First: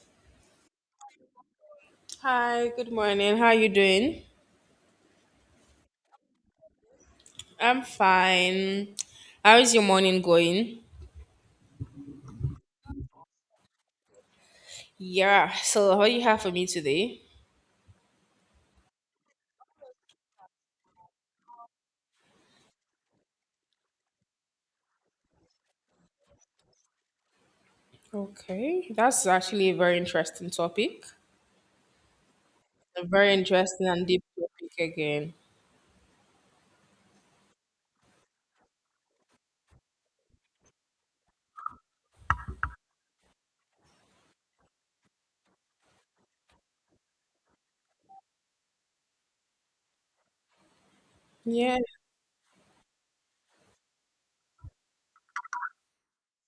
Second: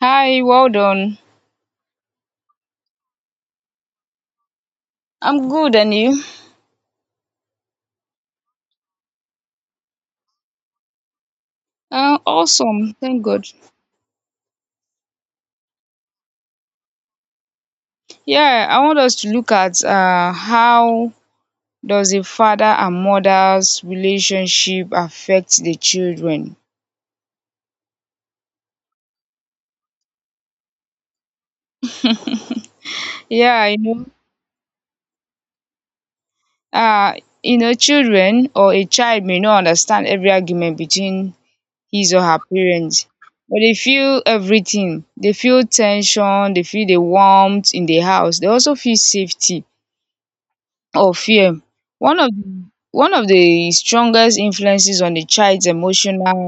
Hi, well done. Hi, good morning. How are you doing? I'm good, and you? I'm fine. How is your morning going? Awesome, thank God. Yeah, so what do you have for me today? Yeah, I want us to look at how does a father and mother's relationship affect the children? Okay, that's actually a very interesting topic. A very Yeah, interesting and deep topic again. uh, children or a child may not understand every argument between his or her parents, but they feel everything. They feel tension. They feel the warmth in the house. They also feel safety, or fear. Yeah, One of one of the strongest influences on a child's emotional,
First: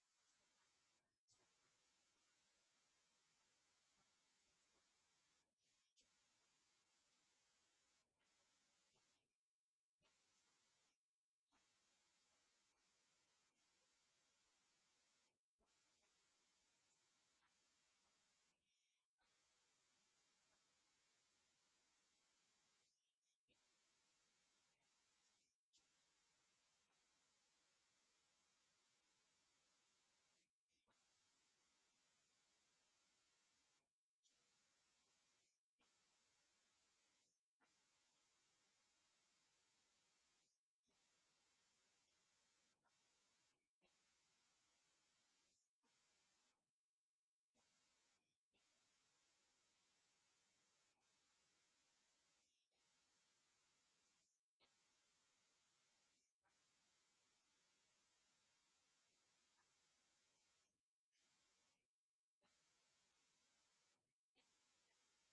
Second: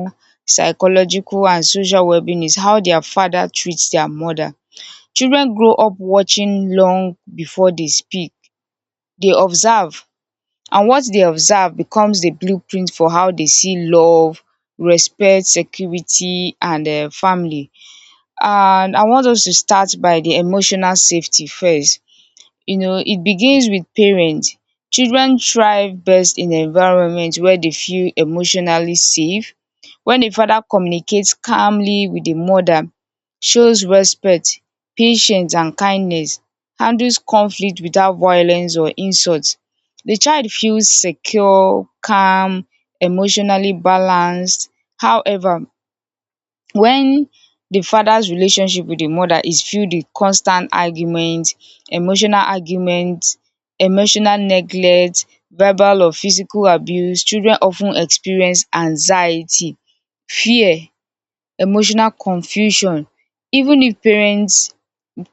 psychological, and social wellbeing is how their father treats their mother. Children grow up watching. Long before they speak, they observe, and what they observe becomes the blueprint for how they see love, respect, security, and family. And I want us to start by the emotional safety first. It begins with parents. Children thrive best in environment where they feel emotionally safe. When a father communicates calmly with the mother, shows respect, patience, and kindness, handles conflict without violence or insult, the child feels secure, calm, emotionally balanced. However, when the father's relationship with the mother is filled with constant argument, emotional argument, emotional neglect, verbal or physical abuse, children of ten experience anxiety, fear, emotional confusion. Even if parents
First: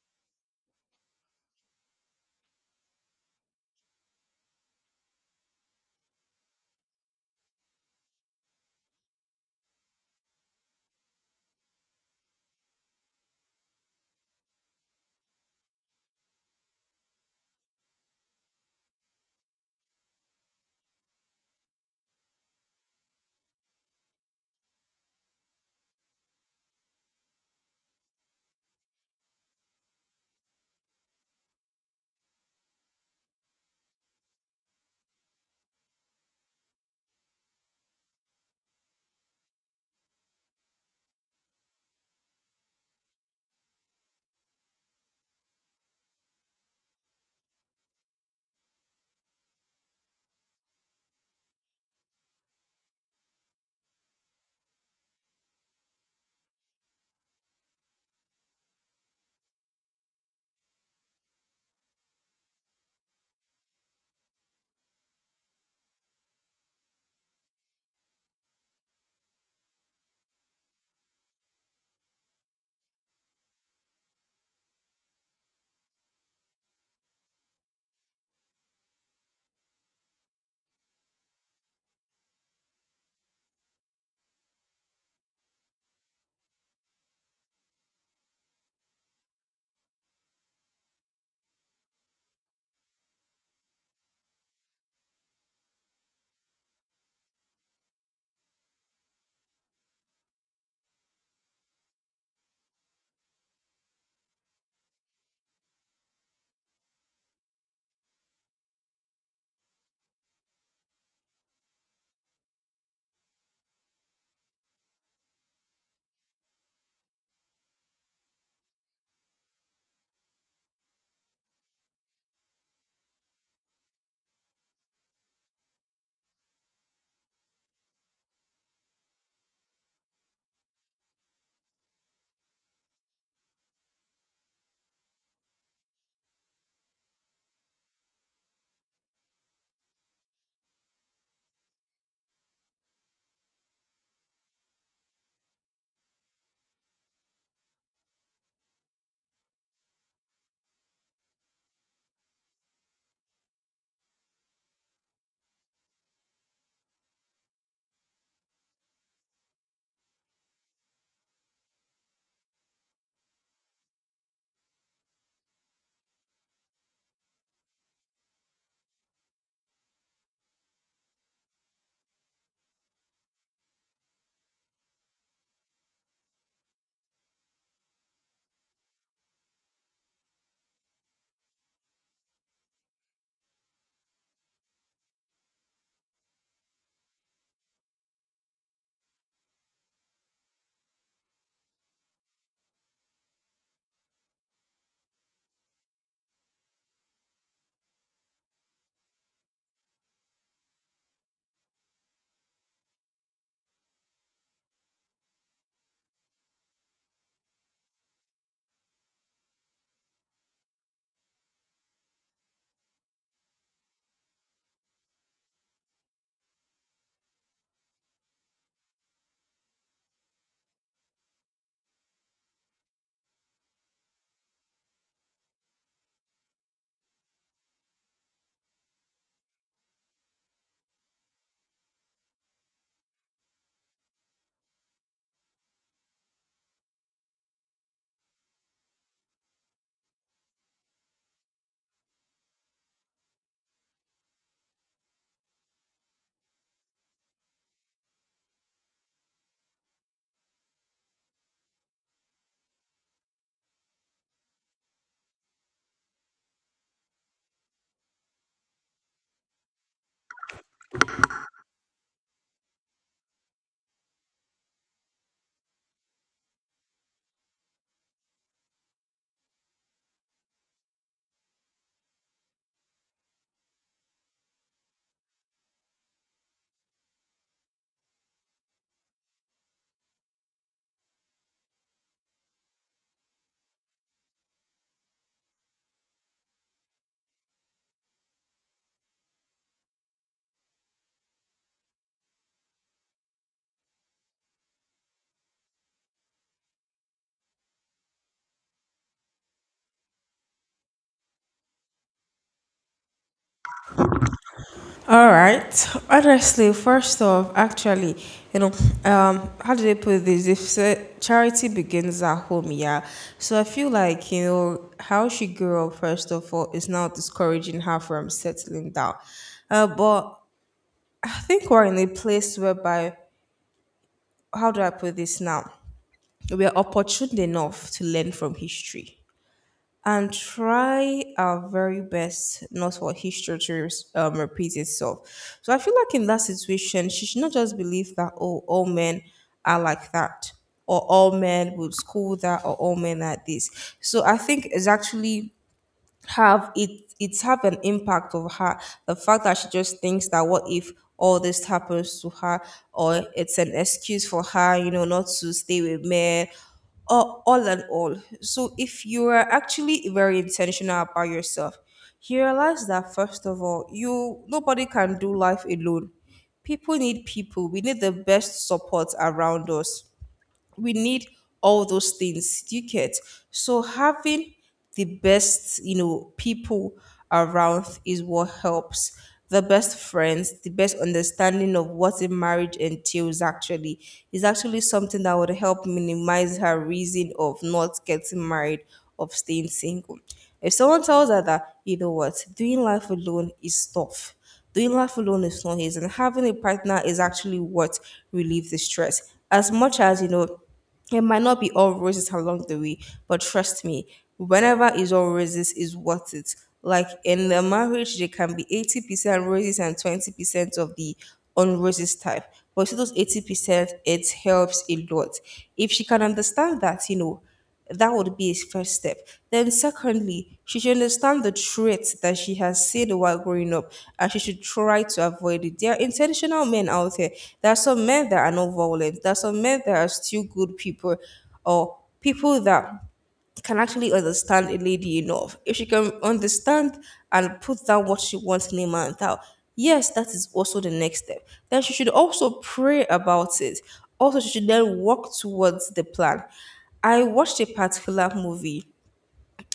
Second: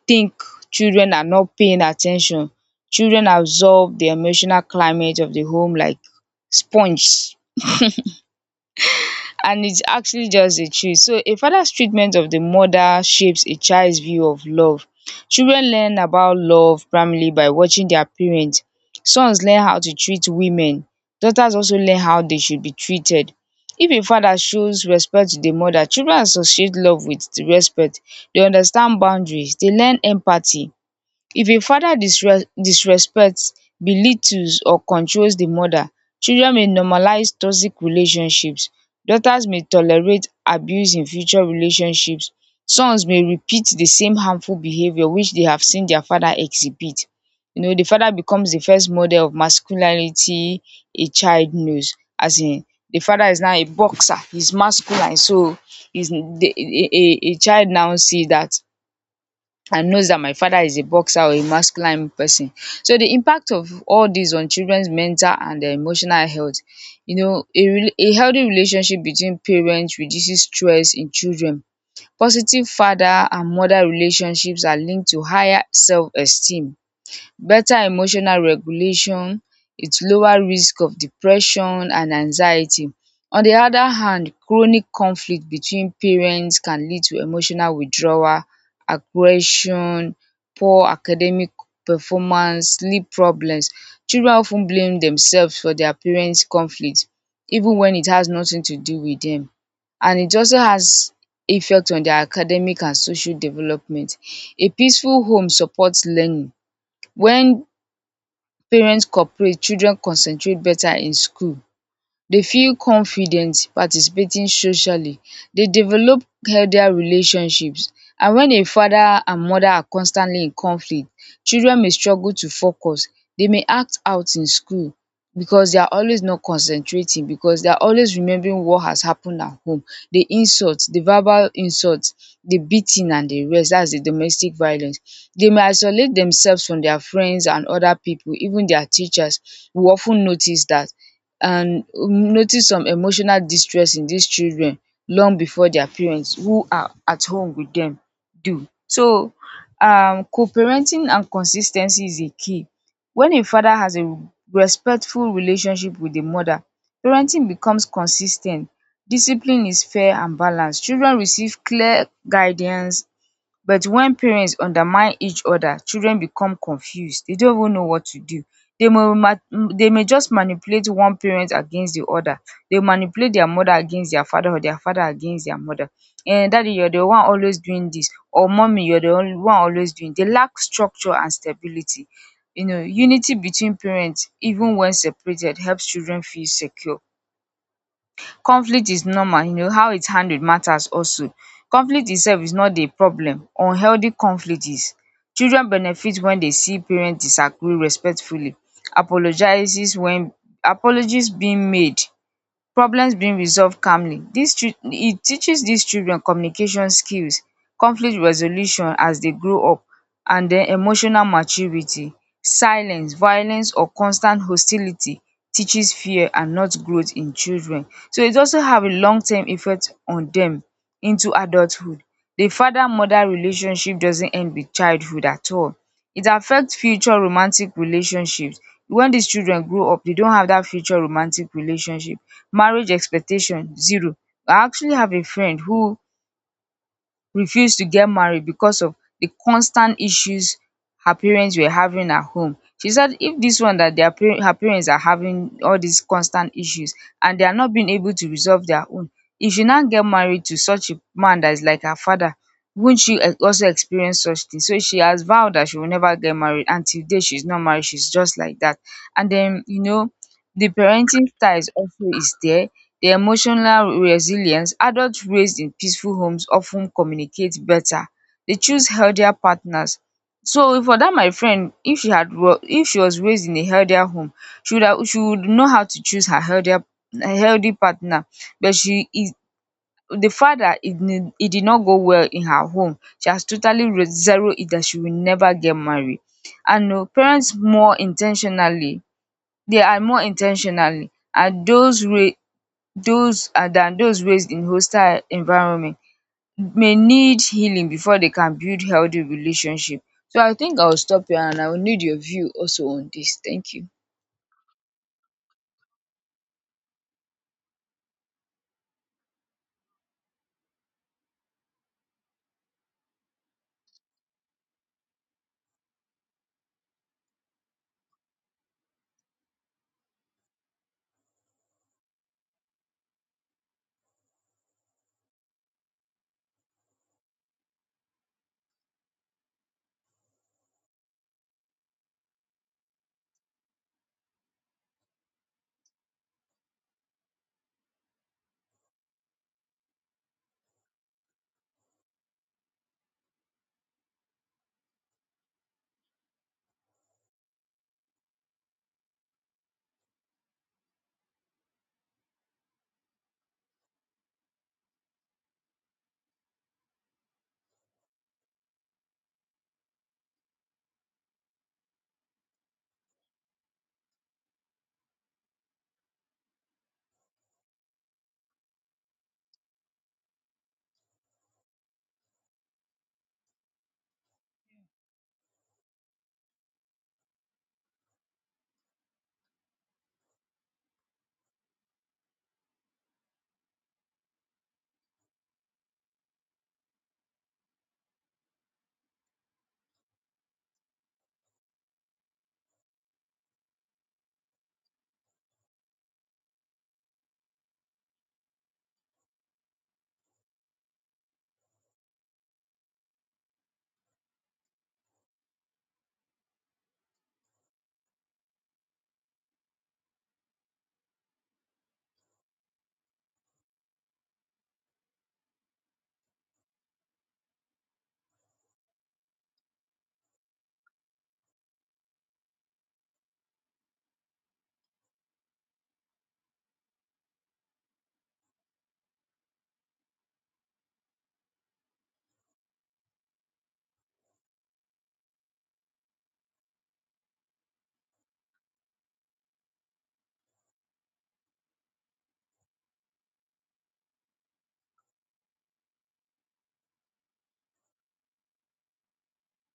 think children are not paying at ten tion, children absorb the emotional climate of the home like sponge. And it's actually just the truth. So a father's treatment of the mother shapes a child's view of love. Children learn about love primarily by watching their parents. Sons learn how to treat women. Daughters also learn how they should be treated. If a father shows respect to the mother, children associate love with the respect. They understand boundaries. They learn empathy. If a father disrespects, belittles, or controls the mother, children may normalize toxic relationships. Daughters may tolerate abuse in future relationships. Sons may repeat the same harmful behavior which they have seen their father exhibit. The father becomes the first model of masculinity a child knows. As in, the father is now a boxer, he's masculine, so is a child now see that and knows that my father is a boxer or a masculine person. So the impact of all this on children's mental and their emotional health, a healthy relationship between parents reduces stress in children. Positive father and mother relationships are linked to higher self-esteem, better emotional regulation, it lower risk of depression and anxiety. On the other hand, chronic conflict between parents can lead to emotional withdrawal, aggression, poor academic performance, sleep problems. Children of ten blame themselves for their parents conflict even when it has nothing to do with them. And it also has effect on their academic and social development. A peaceful home supports learning. When parents cooperate, children concentrate better in school. They feel confident participating socially. They develop healthier relationships. And when a father and mother are constantly in conflict, children may struggle to focus. They may act out in school because they are always not concentrating, because they are always remembering what has happened at home: the insults, the verbal insults, the beating and the rest, that's the domestic violence. They may isolate themselves from their friends and other people, even their teachers. We of ten notice that, and notice some emotional distress in dis children long before their parents who are at home with dem do. So co-parenting and consis ten cy is a key. When a father has a respectful relationship with di mother, parenting becomes consis ten t, discipline is fair and balanced. Children receive clear guidance. But when parents undermine each other, children become confused, they don't even know what to do. they may ma- they may just manipulate one parent against the other. They manipulate their mother against their father, or their father against their mother. And, "Daddy, you're the one always doing this," or, "Mommy, you're the only one always doing." They lack structure and stability. Unity between parents, even when separated, helps children feel secure. Conflict is normal. How its handled matters also. Conflict itself is not the problem, unhealthy conflict is. Children benefit when they see parents disagree respectfully, apologizes when apologies being made, problems being resolved calmly. Dis it teaches these children communication skills, conflict resolution as they grow up, and then emotional maturity. Silence, violence, or constant hostility teaches fear and not growth in children. So it also have a long term effect on them into adulthood. The father mother relationship doesn't end with childhood at all. It affects future romantic relationships. When these children grow up, they don't have that future romantic relationship, marriage expectation zero. I actually have a friend who refused to get married because of the constant issues her parents were having at home. She said if this one, that their parents, her parents, are having all these constant issues and they are not being able to resolve their own, if she now get married to such a man that is like her father, won't she also experience such thing? So she has vowed that she will never get married, and till date she's not married, she's just like that. And then the parenting style is also is there. The emotional resilience, adults raised in peaceful homes often communicate better. They choose healthier partners. So for that, my friend, if she if she was raised in a healthier home, she would know how to choose her healthier her healthy partner. But she is, the fact that it did not go well in her home, she has totally zeroed it that she will never get married. And they are more intentionally ten, and those and than those raised in hostile environment may need healing before they can build healthy relationship. So I think I'll stop here, and I will need your view also on this. Thank you. all right. Honestly, first off, actually, you know, how do they put this? If say, charity begins at home, yeah. So I feel like you know how she grew up. First of all, is now discouraging her from settling down. But I think we're in a place whereby, how do I put this now? We are opportune enough to learn from history and try our very best not for history to repeat itself. So I feel like in that situation, she should not just believe that, oh, all men are like that, or all men would school that, or all men are this. So I think it's actually have it it's have an impact of her, the fact that she just thinks that what if all this happens to her, or it's an excuse for her, you know, not to stay with men or all and all. So if you are actually very intentional about yourself, you realize that first of all, you nobody can do life alone. People need people. We need the best support around us. We need all those things. Do you get? So having the best, you know, people around is what helps. The best friends, the best understanding of what a marriage entails actually is actually something that would help minimize her reason of not getting married, of staying single. If someone tells her that, you know what, doing life alone is tough. Doing life alone is not easy, and having a partner is actually what relieves the stress. As much as, you know, it might not be all roses along the way, but trust me, whenever it's all roses is worth it. Like in a marriage, there can be 80% roses and 20% of the unroses type. But see those 80%, it helps a lot. If she can understand that, you know, that would be his first step. Then, secondly, she should understand the traits that she has seen while growing up and she should try to avoid it. There are intentional men out there. There are some men that are not violent, there are some men that are still good people or people that can actually understand a lady enough. If she can understand and put down what she wants name and out, yes, that is also the next step. Then she should also pray about it. Also, she should then work towards the plan. I watched a particular movie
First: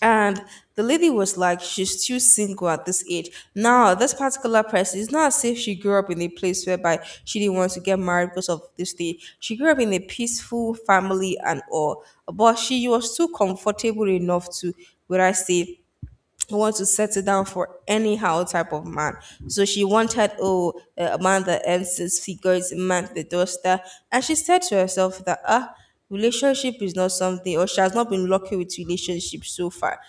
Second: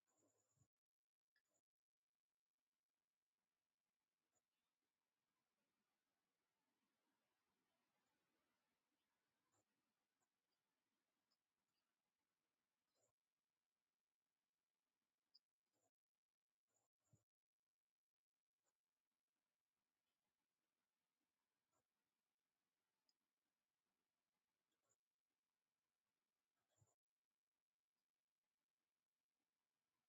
and the lady was like, she's still single at this age. Now, this particular person, it's not as if she grew up in a place whereby she didn't want to get married because of this thing. She grew up in a peaceful family and all, but she was too comfortable enough to, would I say, want to settle down for anyhow type of man. So she wanted, oh, a man that earns six figures a month, the doorstep. And she said to herself that, ah, relationship is not something, or she has not been lucky with relationships so far.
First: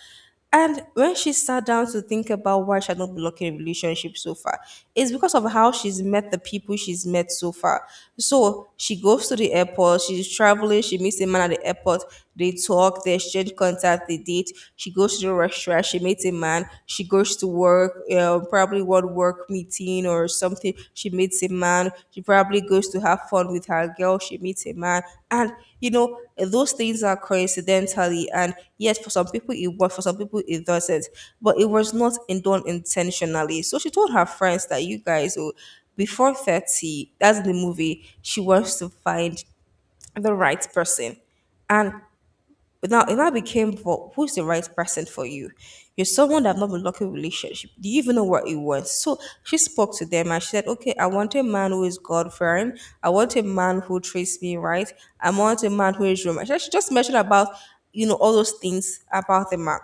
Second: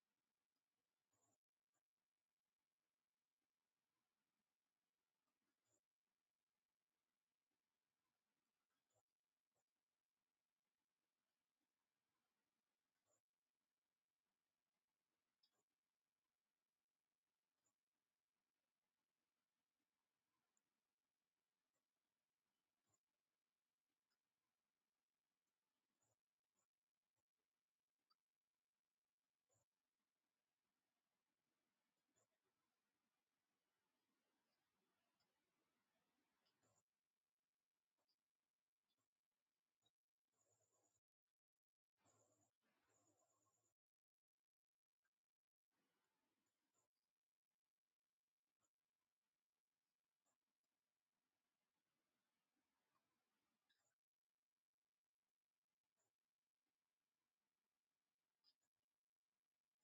And when she sat down to think about why she had not been lucky in a relationship so far, it's because of how she's met the people she's met so far. So she goes to the airport, she's traveling, she meets a man at the airport. They talk, they exchange contact, they date. She goes to the restaurant, she meets a man, she goes to work, probably one work meeting or something. She meets a man, she probably goes to have fun with her girl, she meets a man. And, you know, those things are coincidentally. And yes, for some people it was, for some people it doesn't. But it was not done intentionally. So she told her friends that, you guys, oh, before 30, that's the movie, she wants to find the right person. And but now it now became, well, who's the right person for you? You're someone that have not been lucky with relationship. Do you even know what it was? So she spoke to them and she said, okay, I want a man who is God fearing. I want a man who treats me right. I want a man who is romantic. She just mentioned about, you know, all those things about the man.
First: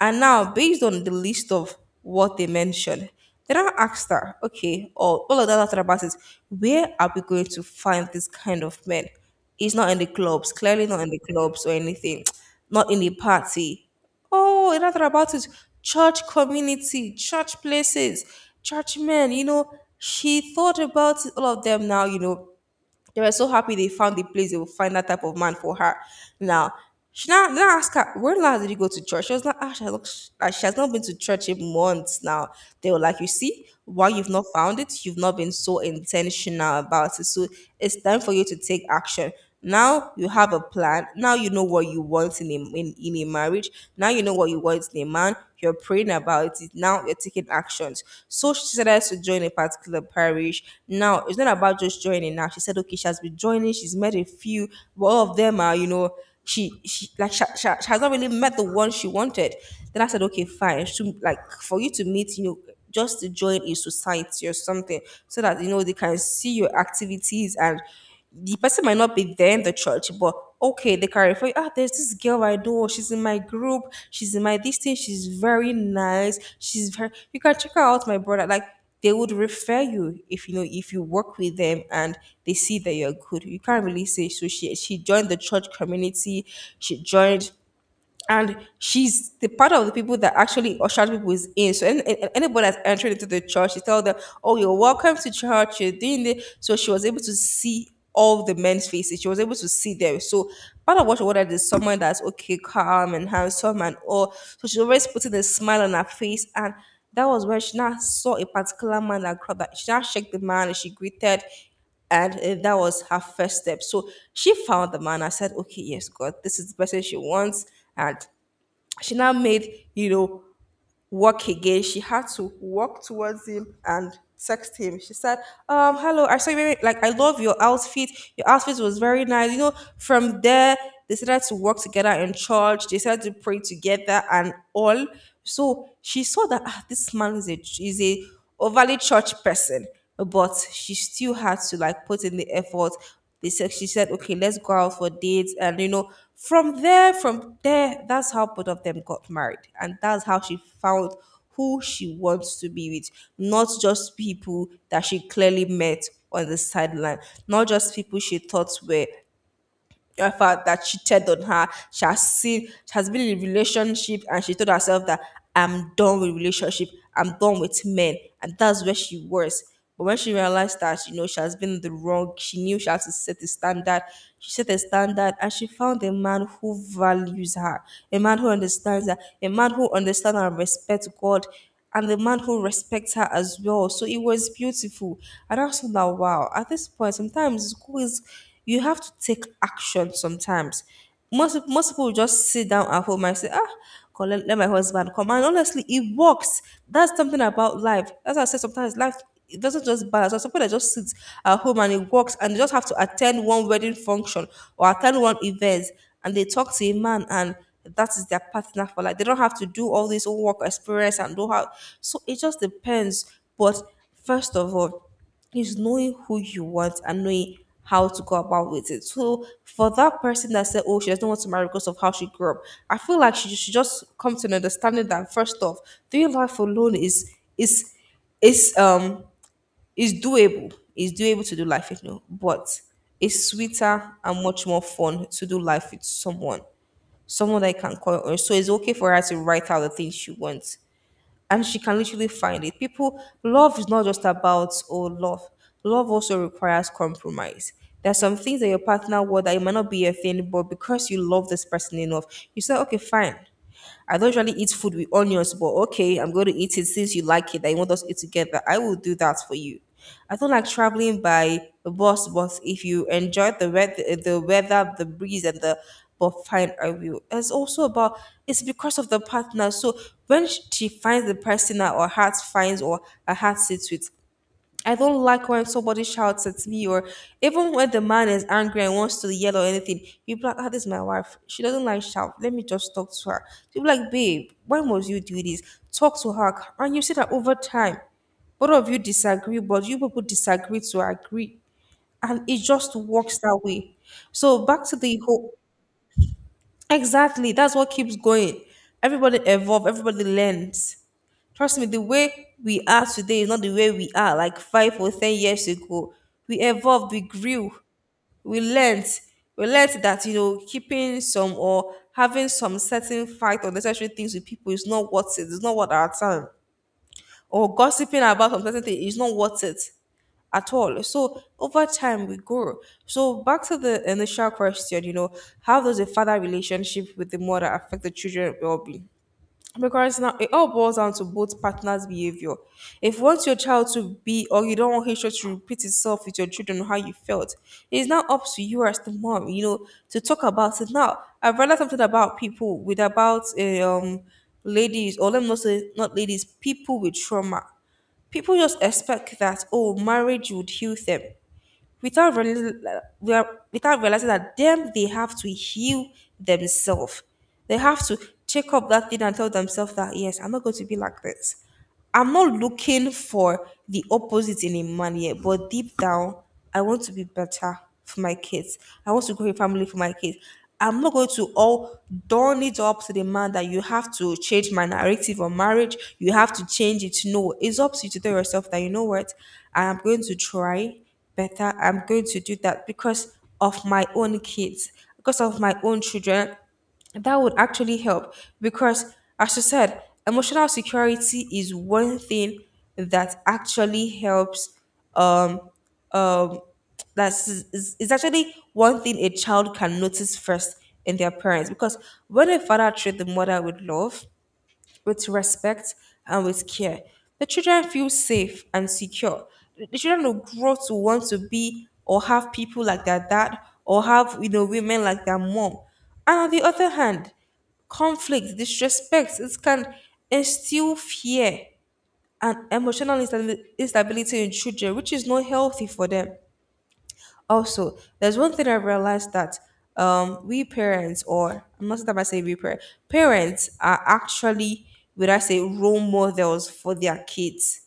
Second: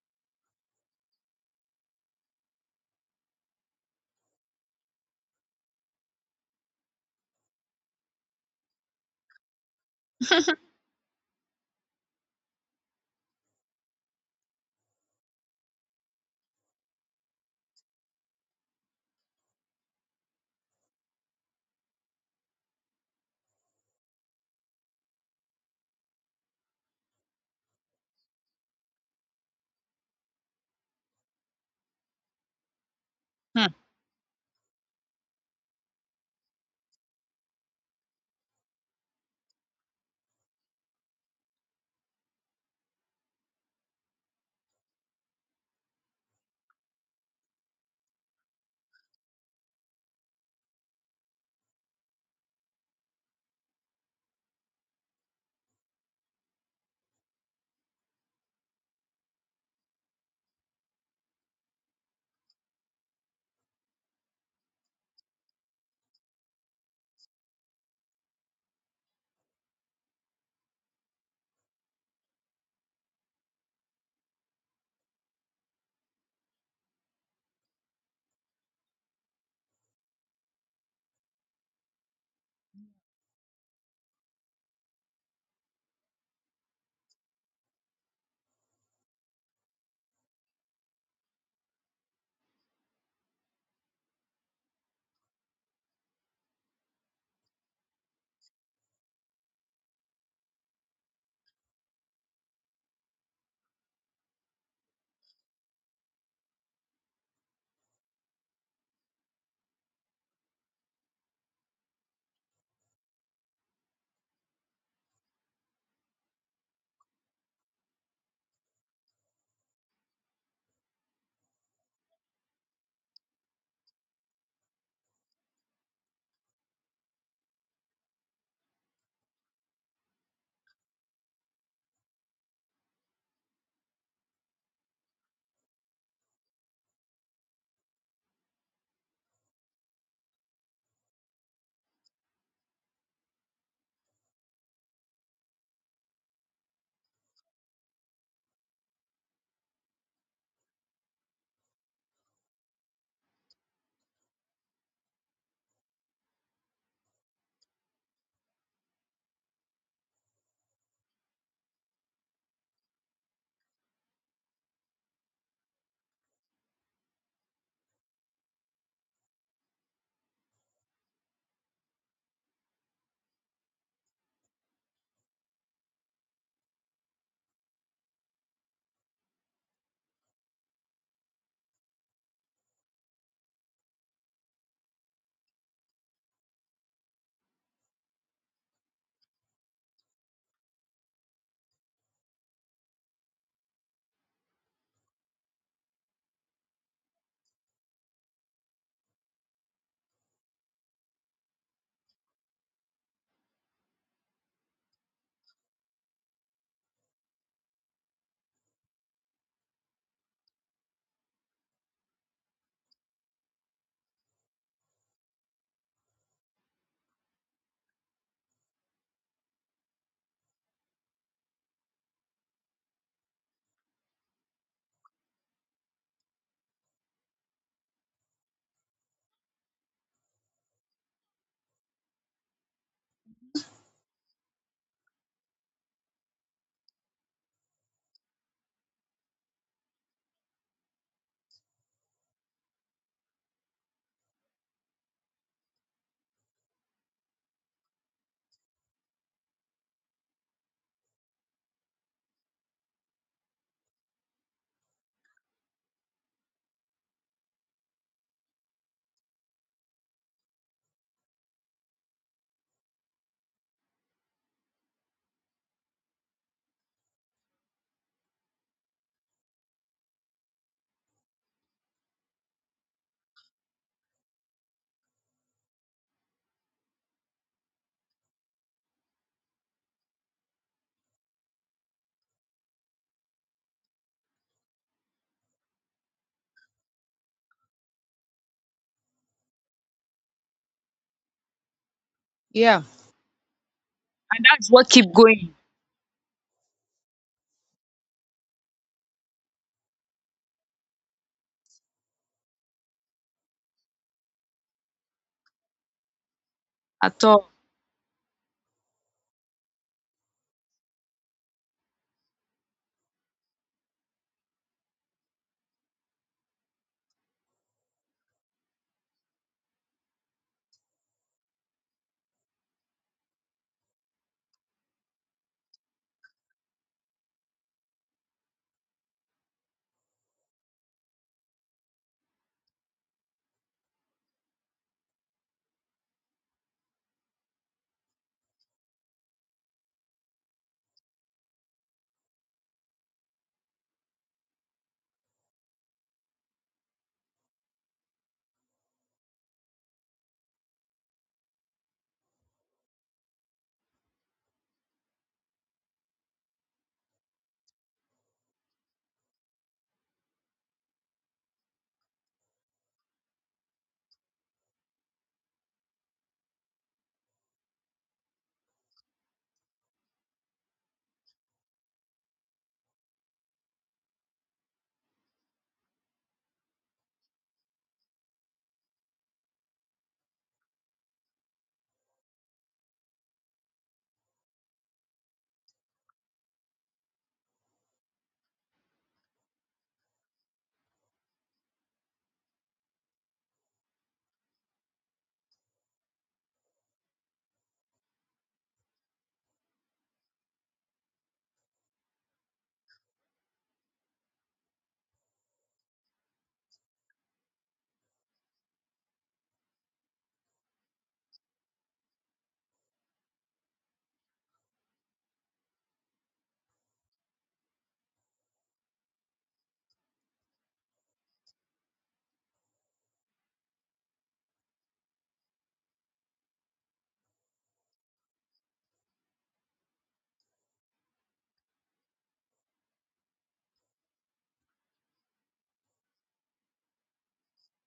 And now, based on the list of what they mentioned, then I asked her, okay, all of that after about is, where are we going to find this kind of men? He's not in the clubs, clearly not in the clubs or anything, not in the party. Oh, and I thought about it. Church community, church places, church men, you know, she thought about all of them now, you know. They were so happy they found the place they would find that type of man for her. Now, she now, then I asked her, when last did you go to church? She was like, ah, she has not, ah, she has not been to church in months now. They were like, you see, why you've not found it, you've not been so intentional about it. So it's time for you to take action. Now you have a plan. Now you know what you want in in a marriage. Now you know what you want in a man. You're praying about it. Now you're taking actions. So she decided to join a particular parish. Now it's not about just joining. Now she said, okay, she has been joining. She's met a few, but all of them are, you know, she like she has not really met the one she wanted. Then I said, okay, fine. She, like for you to meet, you know, just to join a society or something, so that you know they can see your activities and the person might not be there in the church, but okay, they can refer you. Ah, there's this girl I know. She's in my group. She's in my this thing. She's very nice. She's very. You can check her out, my brother. Like they would refer you if you know if you work with them and they see that you're good. You can't really say so. She joined the church community. She joined and she's the part of the people that actually ushered people is in. So anybody that's entered into the church, she told them, "Oh, you're welcome to church. You're doing this." So she was able to see all the men's faces. She was able to see them. So part of what she wanted is someone that's okay, calm and handsome and all. So she's always putting a smile on her face and. That was when she now saw a particular man that crowd that she now shook the man and she greeted and that was her first step. So she found the man. I said, okay, yes, God, this is the person she wants, and she now made you know work again. She had to walk towards him and text him. She said, hello, I saw you very, like, I love your outfit. Your outfit was very nice. You know, from there, they started to work together in church. They started to pray together and all. So she saw that, ah, this man is a overly church person, but she still had to like put in the effort. They said she said, okay, let's go out for dates, and you know, from there, that's how both of them got married, and that's how she found who she wants to be with, not just people that she clearly met on the sideline, not just people she thought were effort that cheated on her. She has seen, she has been in a relationship and she told herself that I'm done with relationship. I'm done with men. And that's where she was. But when she realized that, you know, she has been in the wrong, she knew she has to set a standard. She set a standard and she found a man who values her, a man who understands her, a man who understands and respects God, and the man who respects her as well. So it was beautiful. And I was like, wow, at this point, sometimes school is you have to take action sometimes. Most people will just sit down at home and say, ah, God, let my husband come. And honestly, it works. That's something about life. As I said, sometimes life it doesn't just balance. There's some people that just sit at home and it works and they just have to attend one wedding function or attend one event and they talk to a man and that is their partner for life. They don't have to do all this own work experience and know how. So it just depends. But first of all, is knowing who you want and knowing how to go about with it. So for that person that said, "Oh, she doesn't want to marry because of how she grew up," I feel like she should just come to an understanding that first off, doing life alone is is um is doable. Is doable to do life, but it's sweeter and much more fun to do life with someone, someone that I can call on. So it's okay for her to write out the things she wants and she can literally find it. People, love is not just about oh love. Love also requires compromise. There's some things that your partner will that it might not be your thing, but because you love this person enough, you say, okay, fine. I don't usually eat food with onions, but okay, I'm going to eat it since you like it. I want us to eat together. I will do that for you. I don't like traveling by a bus, but if you enjoy the weather, the breeze, and the but fine, I will. It's also about It's because of the partner. So when she finds the person that her heart finds or her heart sits with, I don't like when somebody shouts at me, or even when the man is angry and wants to yell or anything. People be like, ah, this is my wife. She doesn't like shout. Let me just talk to her. People be like, babe, when was you do this? Talk to her. And you see that over time, both of you disagree, but you people disagree to agree. And it Yeah. just works that way. And So that's back what to keep the whole, going exactly. That's what keeps going. Everybody evolve, everybody learns. Trust me, the way we are today is not the way we are like 5 or 10 years ago. We evolved, we at all. grew, we learned. We learned that, keeping some or having some certain fight or necessary things with people is not worth it. It's not worth our time. Or gossiping about some certain thing is not worth it at all. So over time we grow. So back to the initial question, how does a father relationship with the mother affect the children well being? Because now it all boils down to both partners' behavior. If you want your child to be, or you don't want history to repeat itself with your children, how you felt, it's now up to you as the mom, to talk about it. Now, I've read something about people with about ladies, or let me not say not ladies, people with trauma. People just expect that oh, marriage would heal them without realizing that them they have to heal themselves. They have to take up that thing and tell themselves that yes, I'm not going to be like this. I'm not looking for the opposite in a man yet, but deep down, I want to be better for my kids. I want to grow a family for my kids. I'm not going to all don it up to the man that you have to change my narrative on marriage. You have to change it. No, it's up to you to tell yourself that you know what, I am going to try better I'm going to do that because of my own kids, because of my own children. That would actually help because, as you said, emotional security is one thing that actually helps. Um, um, that's is actually one thing a child can notice first in their parents because when a father treats the mother with love, with respect and with care. The children feel safe and secure. The children will grow to want to be or have people like their dad or have women like their mom. And on the other hand, conflict, disrespect, it can instill fear and emotional instability in children, which is not healthy for them also there's one thing I realized that we parents or I'm not sure if I say we parents are actually would I say role models for their kids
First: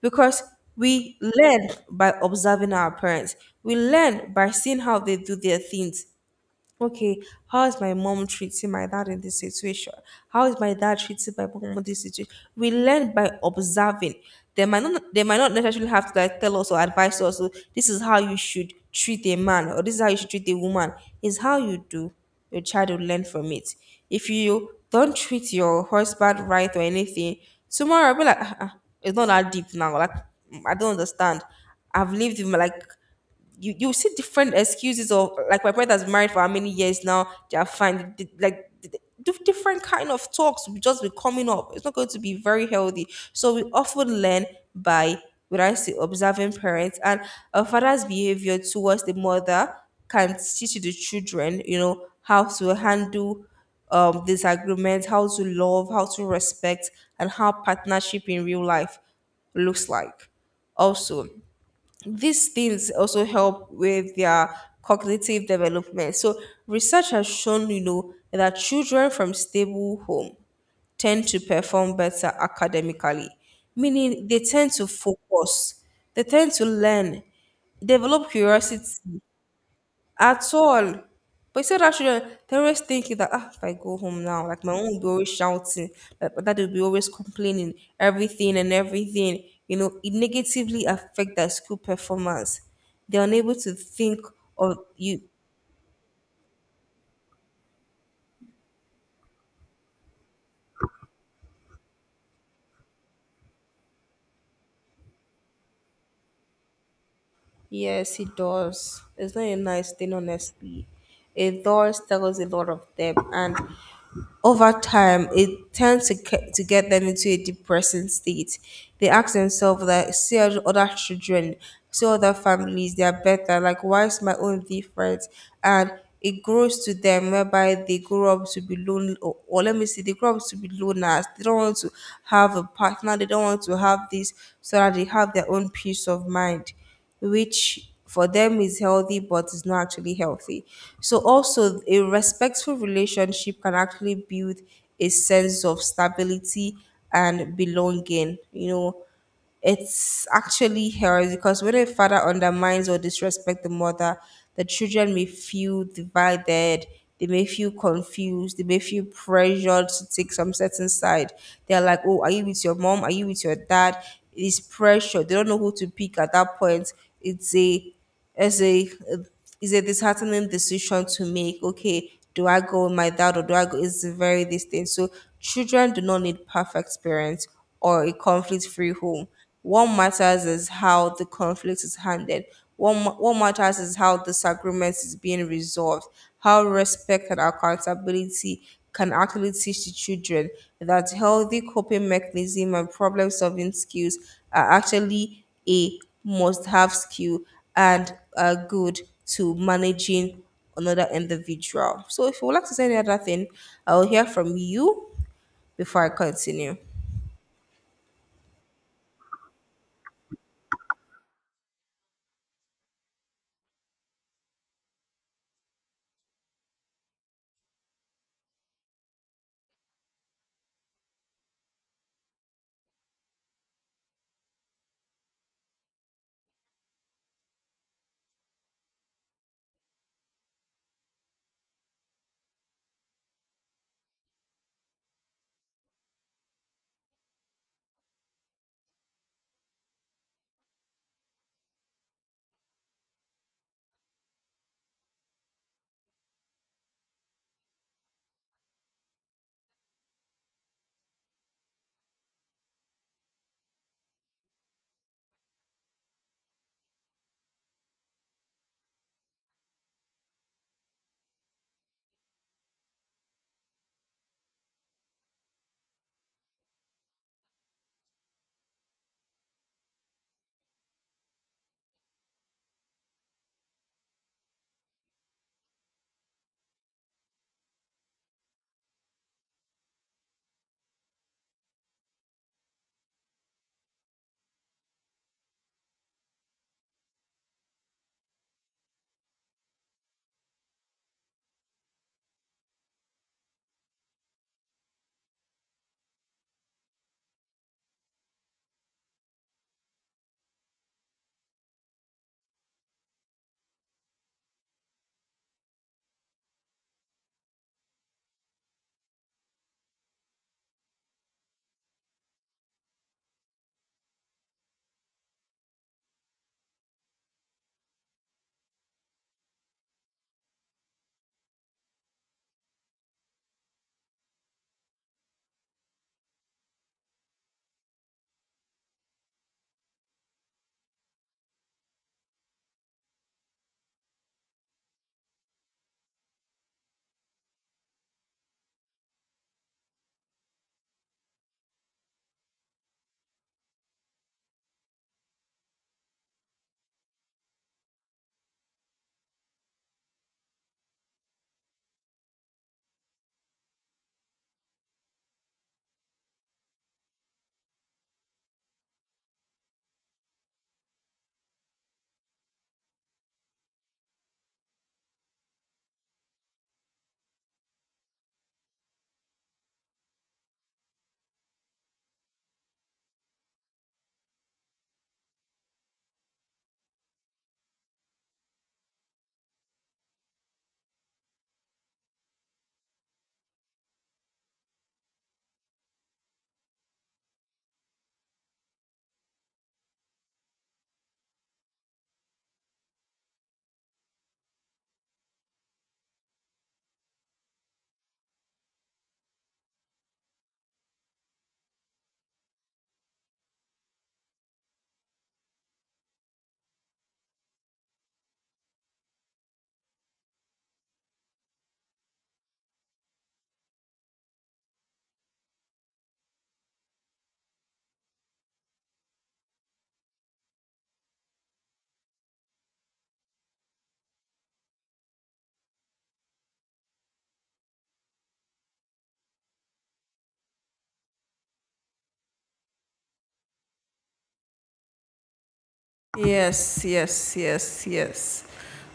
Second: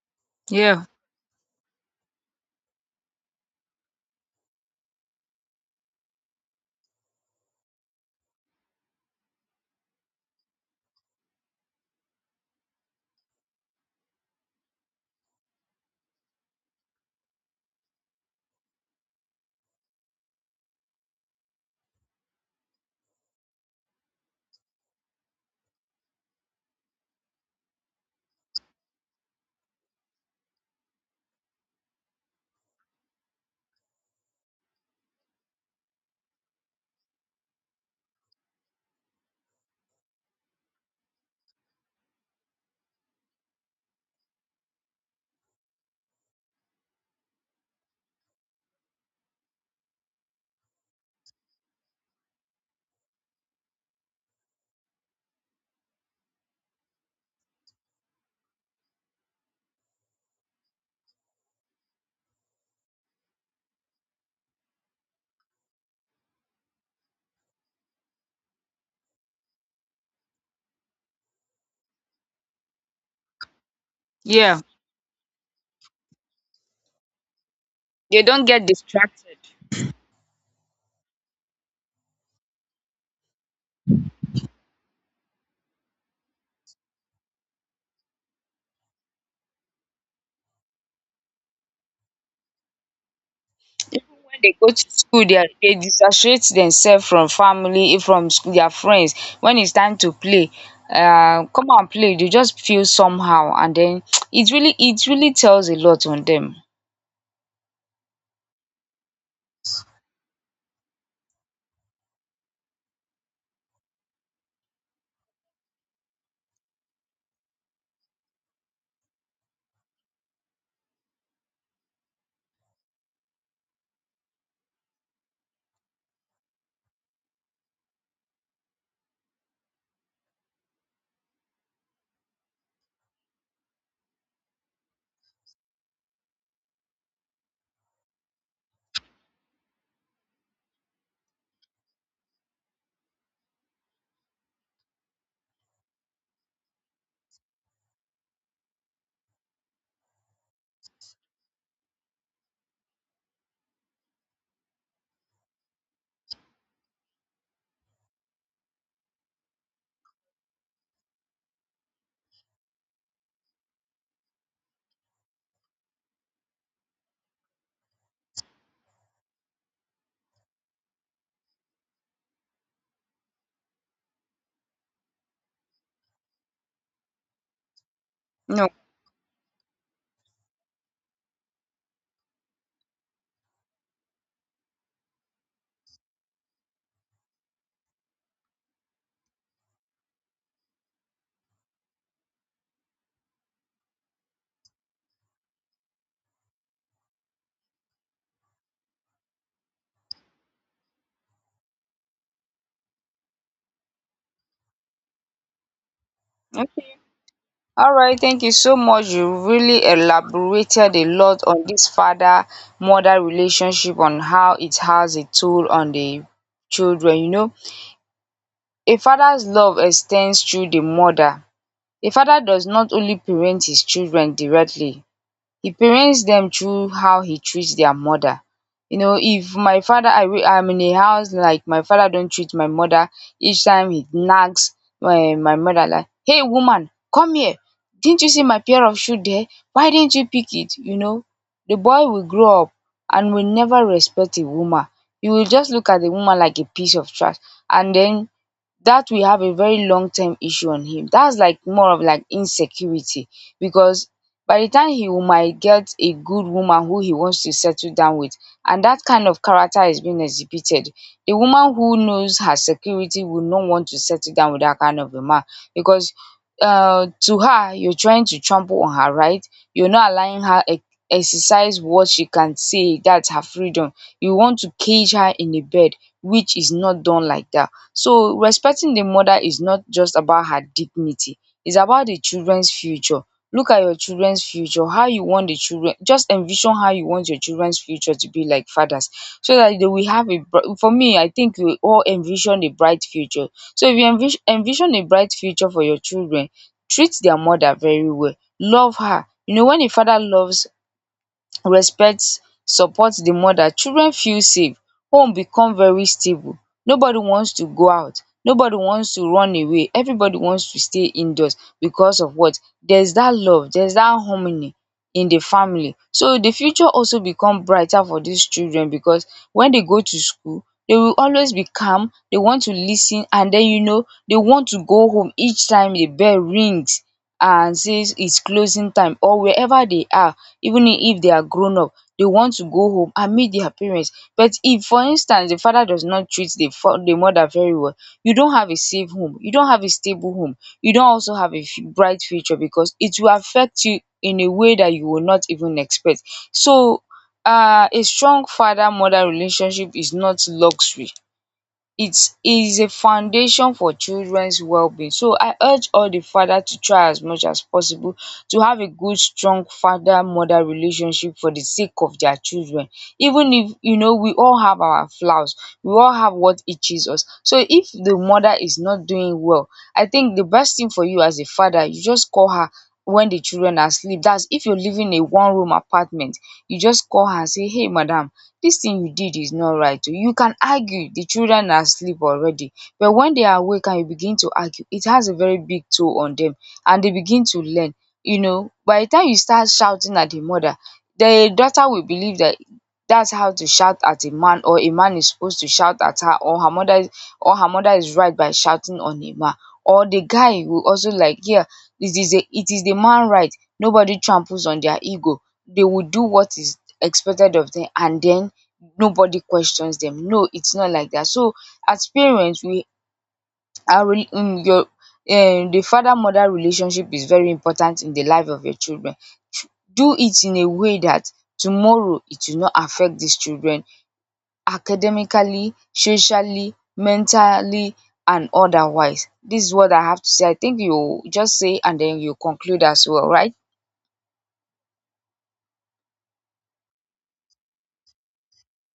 because Yeah. we learn by observing our parents we learn by seeing how they do their things okay, how is my mom treating my dad in this situation? How is my dad treating my mom in this situation? We learn by observing. They might not necessarily have to like tell us or advise us "Oh, this is how you should treat a man or this is how you should treat a woman. Is how you do. Your child will learn from it. If you don't treat your husband right or anything, tomorrow I'll be like, "Ah, it's not that deep now. Like I don't understand. I've lived with my like you see different excuses of like my brother's married for how many years now they are fine like different kind of talks will just be coming up it's not going to be very healthy so we often learn by would I say observing parents and a father's behavior towards the mother can teach the children how to handle disagreements how to love how to respect and how partnership in real life looks like also these things also help with their cognitive development. So research has shown, that children from stable home tend to perform better academically, meaning they Yeah. tend to focus, they tend to learn, They develop don't get curiosity, distracted. at all. But you said that children, they always thinking that ah, if I go home now, like my mom will be always shouting, like my dad will be always complaining, everything and everything. You know, it negatively affect their school performance. They're unable to think When they go of to you. school, they dissociate themselves from family, from school, their friends. When it's time to play, come and play. They just feel somehow, and then it really tells a lot on them. Yes, it does. It's not a nice thing, honestly. It does tell us a lot of them, and over time, it tends to, to get them into a depressing state. They ask themselves that, see other children, see other families, they are better. Like, why is my own different? And it grows to them whereby they grow up to be lonely, or, let me see, they grow up to be loners. They don't want to have a partner. They don't want to have this so that they have their own peace of mind which for them is healthy but is not actually healthy. So also a respectful relationship can actually build a sense of stability and belonging. You know, it's actually hers because when a father undermines or disrespects the mother, the children may feel divided. They may feel confused. They may feel pressured to take some certain side. They're like, oh, are you with your mom? Are you with your dad? It's pressure. They don't know who to pick at that point. It's a is a is a disheartening decision to make. Okay, do I go with my dad or do I go? It's very this thing. So children do not need perfect parents or a No. conflict-free home. What matters is how the conflict is handled. What matters is how disagreement is being resolved, how respect and accountability can actually teach the children that healthy coping mechanism and problem solving skills are actually a must have skill and good to managing another individual. So if you would like to say any other thing, I will hear from you before I continue. All right, thank you so much. You really elaborated a lot on this father mother relationship on how it has a toll on the children. A father's love extends through the mother. A father does not only parent his children directly, he parents them through how he treats their mother. If my father, I wey I'm in a house, like my father don't treat my mother, each time he nags my mother like, "Hey, woman, come here, didn't you see my pair of shoe there, why didn't you pick it? The boy will grow up and will never respect a woman. He will just look at the woman like a piece of trash. And then that will have a very long term issue on him. That's like more of like insecurity, because by the time he might get a good woman who he wants to settle down with, and that kind of character is being exhibited, the woman who knows her security will not want to settle down with that kind of a man. Because to her, you're trying to trample on her right. You're not allowing her exercise what she can say. That's her freedom. You want to cage her in a bed, which is not done like that. So respecting the mother is not just about her dignity, it's about the children's future. Look at your children's future, how you want the children, just envision how you want your children's future to be like, fathers. So that they will have for me, I think we all envision a bright future. So if you envision a bright future for your children, treat their mother very well, love her. You know, when a father loves, respect support the mother, children feel safe, home become very stable, nobody wants to go out, nobody wants to run away, everybody wants to stay indoors because of what? There's that love, there's that harmony in the family, so the future also become brighter for these children because when they go to school they will always be calm, they want to listen, and then they want to go home each time the bell rings and says it's closing time or wherever they are. Even if they are grown up they want to go home and meet their parents. But if for instance the father does not treat the the mother very well, you don't have a safe home, you don't have a stable home, you don't also have a bright future, because it will affect you in a way that you will not even expect. So a strong father mother relationship is not luxury, it is a foundation for children's well-being. So I urge all the father to try as much as possible to have a good, strong father-mother relationship for the sake of their children. Even if we all have our flaws, we all have what itches us. So if the mother is not doing well, I think the best thing for you as a father, you just call her when the children are asleep. That's if you're living in a one-room apartment, you just call her and say, "Hey madam, this thing you did is not right oo." You can argue, the children are asleep already. But when they are awake and you begin to argue, it has a very big toll on them, and they begin to learn. By the time you start shouting at the mother, the daughter will believe that that's how to shout at a man, or a man is supposed to shout at her, or her mother is, or her mother is right by shouting on a man. Or the guy will also like, yeah, it is the man right. Nobody tramples on their ego. They will do what is expected of them and then nobody questions them. No, it's not like that. So as parents, we are re- your the father mother relationship is very important in the life of your children. Tr- Do it in a way that tomorrow it will not affect these children academically, socially, mentally, and otherwise. This is what I have to say. I think you just say and then you conclude as well, right? Yes, yes, yes, yes.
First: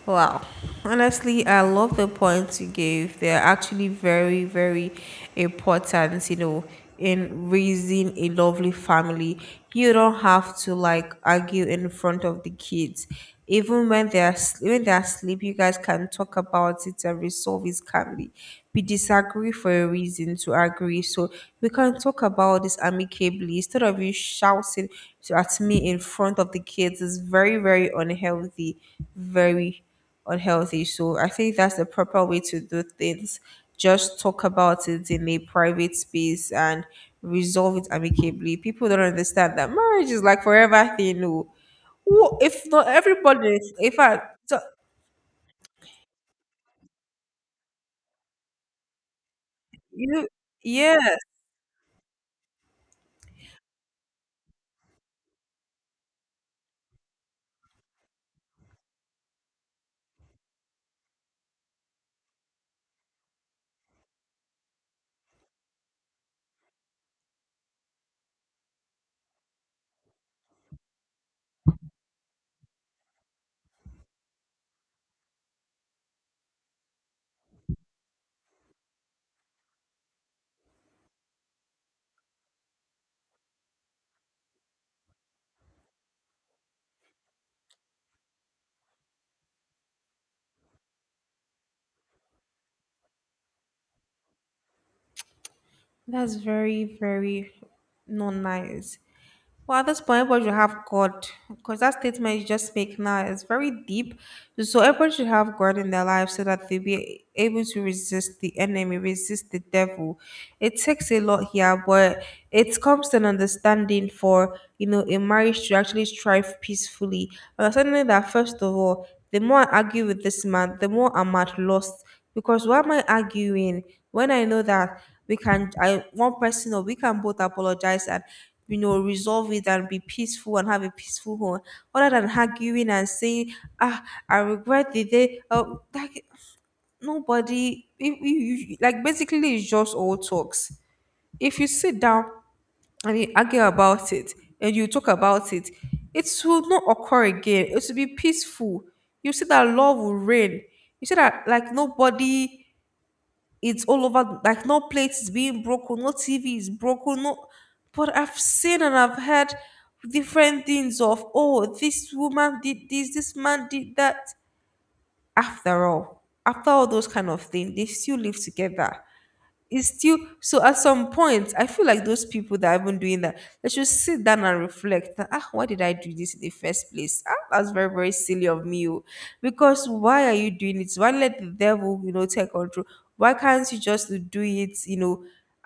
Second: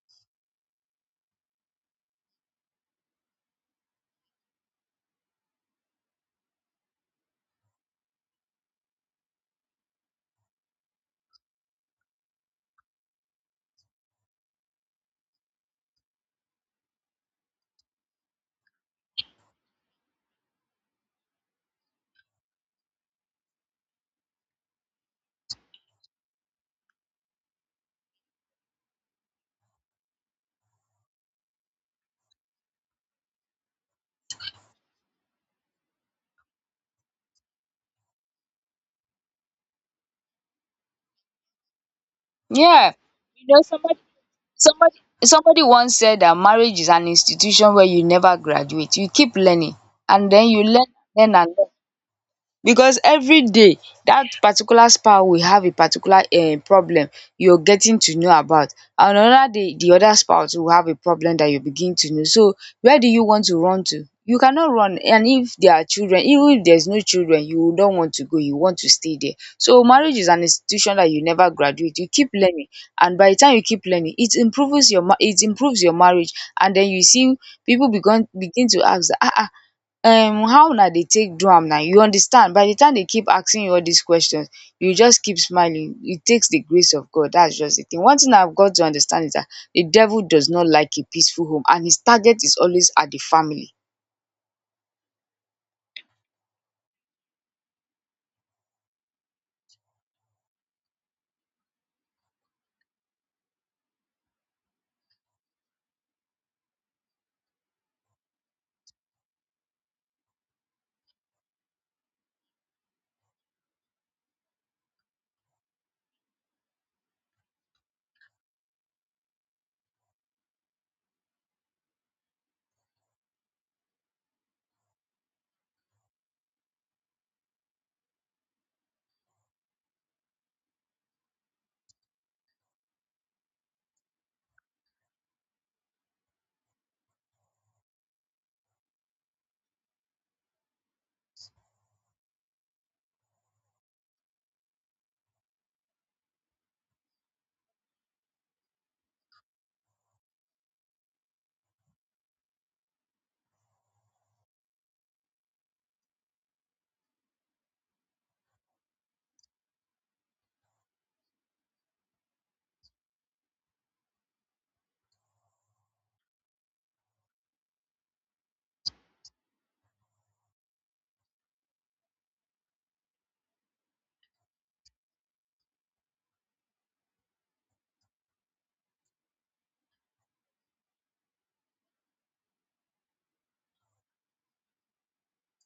Wow. Honestly, I love the points you gave. They're actually very, very, important, you know, in raising a lovely family. You don't have to like argue in front of the kids. Even when they are when they are asleep you guys can talk about it and resolve it calmly we disagree for a reason to agree so we can talk about this amicably instead of you shouting at me in front of the kids is very very unhealthy so I think that's the proper way to do things just talk about it in a private space and resolve it amicably people don't understand that marriage is like forever thing no who if not Yeah. You everybody, know, in somebody fact, so Somebody somebody once said that marriage is an institution where you never graduate. You keep learning you and then you learn, yeah. learn and learn, because every day that particular spa will have a particular problem you're getting to know about, and another day the other spa will have a problem that you begin to know. So where do you want to run to? You cannot run. And if there are children, even if there's no children, you don't want to go, you want to stay there. So marriage is an institution that you never graduate, you keep learning. And by the time you keep learning, it improves your it improves your marriage. And then you see people begin to ask, ah ah, how una dey take do am now, you understand? By the time they keep asking you all these questions, you just keep smiling. It takes the grace of God. That's just the thing. One thing I've got to understand is that the devil does not like a peaceful home, and his target is always at the family. That's very, very not nice. Well, at this point, everybody should have God, because that statement you just make now is very deep. So everybody should have God in their life so that they'll be able to resist the enemy, resist the devil. It takes a lot here, but it comes to an understanding for a marriage to actually strive peacefully. Understanding that first of all, the more I argue with this man, the more I'm at loss because why am I arguing when I know that we can I one person or we can both apologize and resolve it and be peaceful and have a peaceful home other than arguing and saying ah I regret the day like nobody if you like basically it's just all talks if you sit down and you argue about it and you talk about it it will not occur again it will be peaceful you see that love will reign you see that like nobody it's all over like no plate is being broken no tv is broken no but I've seen and I've heard different things of oh this woman did this this man did that after all those kind of things they still live together it's still so at some point I feel like those people that have been doing that they should sit down and reflect that, ah why did I do this in the first place ah, that's very very silly of me oh." because why are you doing it why let the devil take control why can't you just do it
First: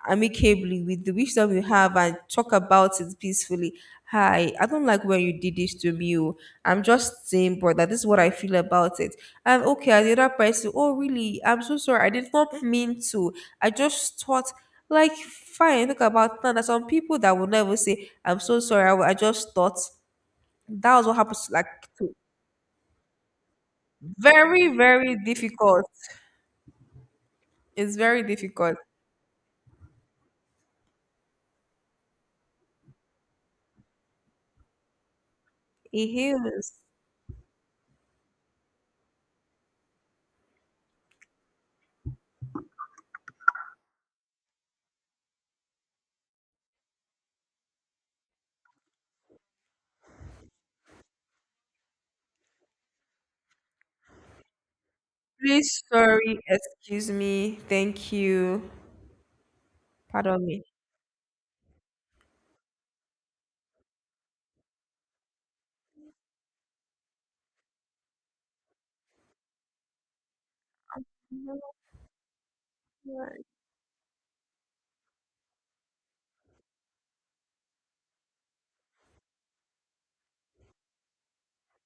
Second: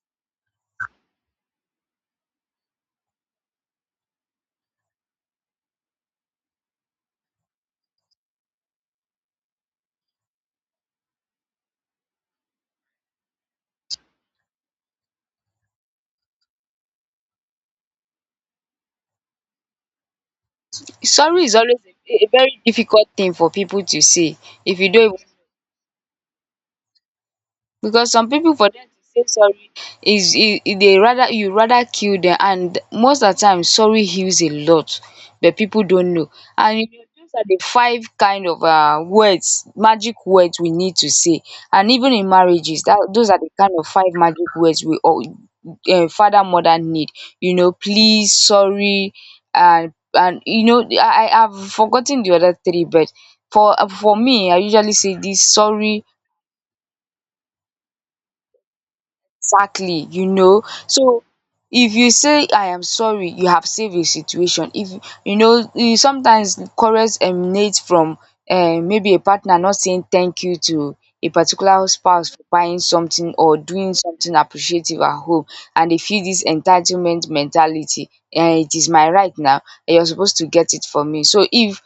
amicably with the wisdom you have and talk about it peacefully hi I don't like when you did this to me oh. I'm just saying but that is what I feel about it and okay as the other person oh really I'm so sorry I did not mean to I just thought, like, fine, think about now. There's some people that will never say, I'm so sorry. I just thought that was what Sorry happens, is like, always to a very difficult thing for people to say. very, If you don't very even, difficult. It's because very some people, for difficult. them to say sorry is e e dey, rather you rather kill them. And most of the time sorry heals a lot, but people It don't know. heals. And you know those are the five kind of words, magic words we need to say, and even in marriages, that those are the kind of five magic words we all father mother need, you know: please, sorry, and you know, I have forgotten the other three. But for me, I usually say this Please, sorry. sorry, excuse me, thank you, Exactly, you pardon me. know. So if you say I am sorry, you have saved a situation. If you know, you sometimes quarrels emanate from maybe a partner not saying thank you to a particular spouse for buying something or doing something appreciative at home, and they feel this entitlement mentality. It is my right now and you're supposed to get it for me. So if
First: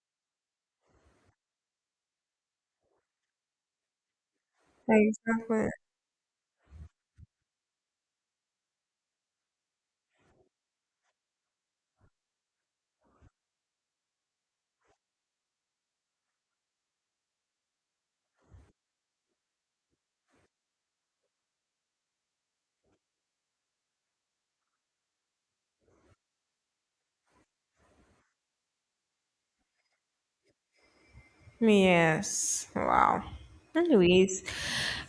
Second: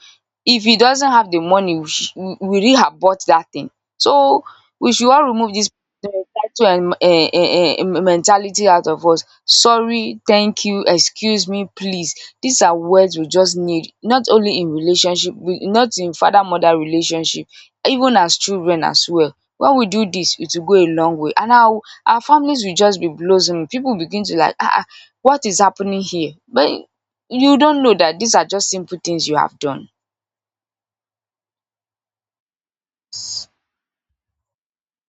he doesn't have the money, we really abort that thing. So we should all remove Exactly. this to mentality out of us. Sorry, thank you, excuse me, please. These are words we just need not only in relationship, not in father mother relationship, even as children as well. When we do this, it will go a long way and our families will just be blossoming. People begin to like, ah, ah, what is happening here? But you don't know that these are just simple things you have done. Yes. Wow. Anyways,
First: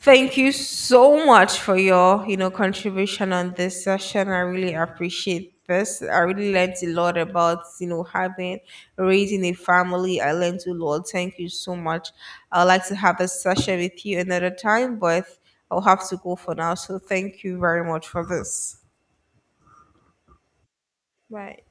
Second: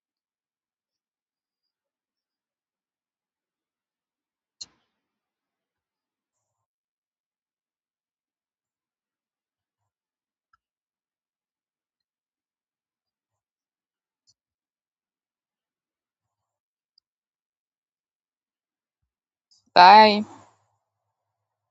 thank you so much for your, contribution on this session. I really appreciate this. I really learned a lot about, you know, having raising a family. I learned a lot. Thank you so much. I'd like to have a session with you another time, but I'll have to go for now. So thank you very much for this. Bye. Bye.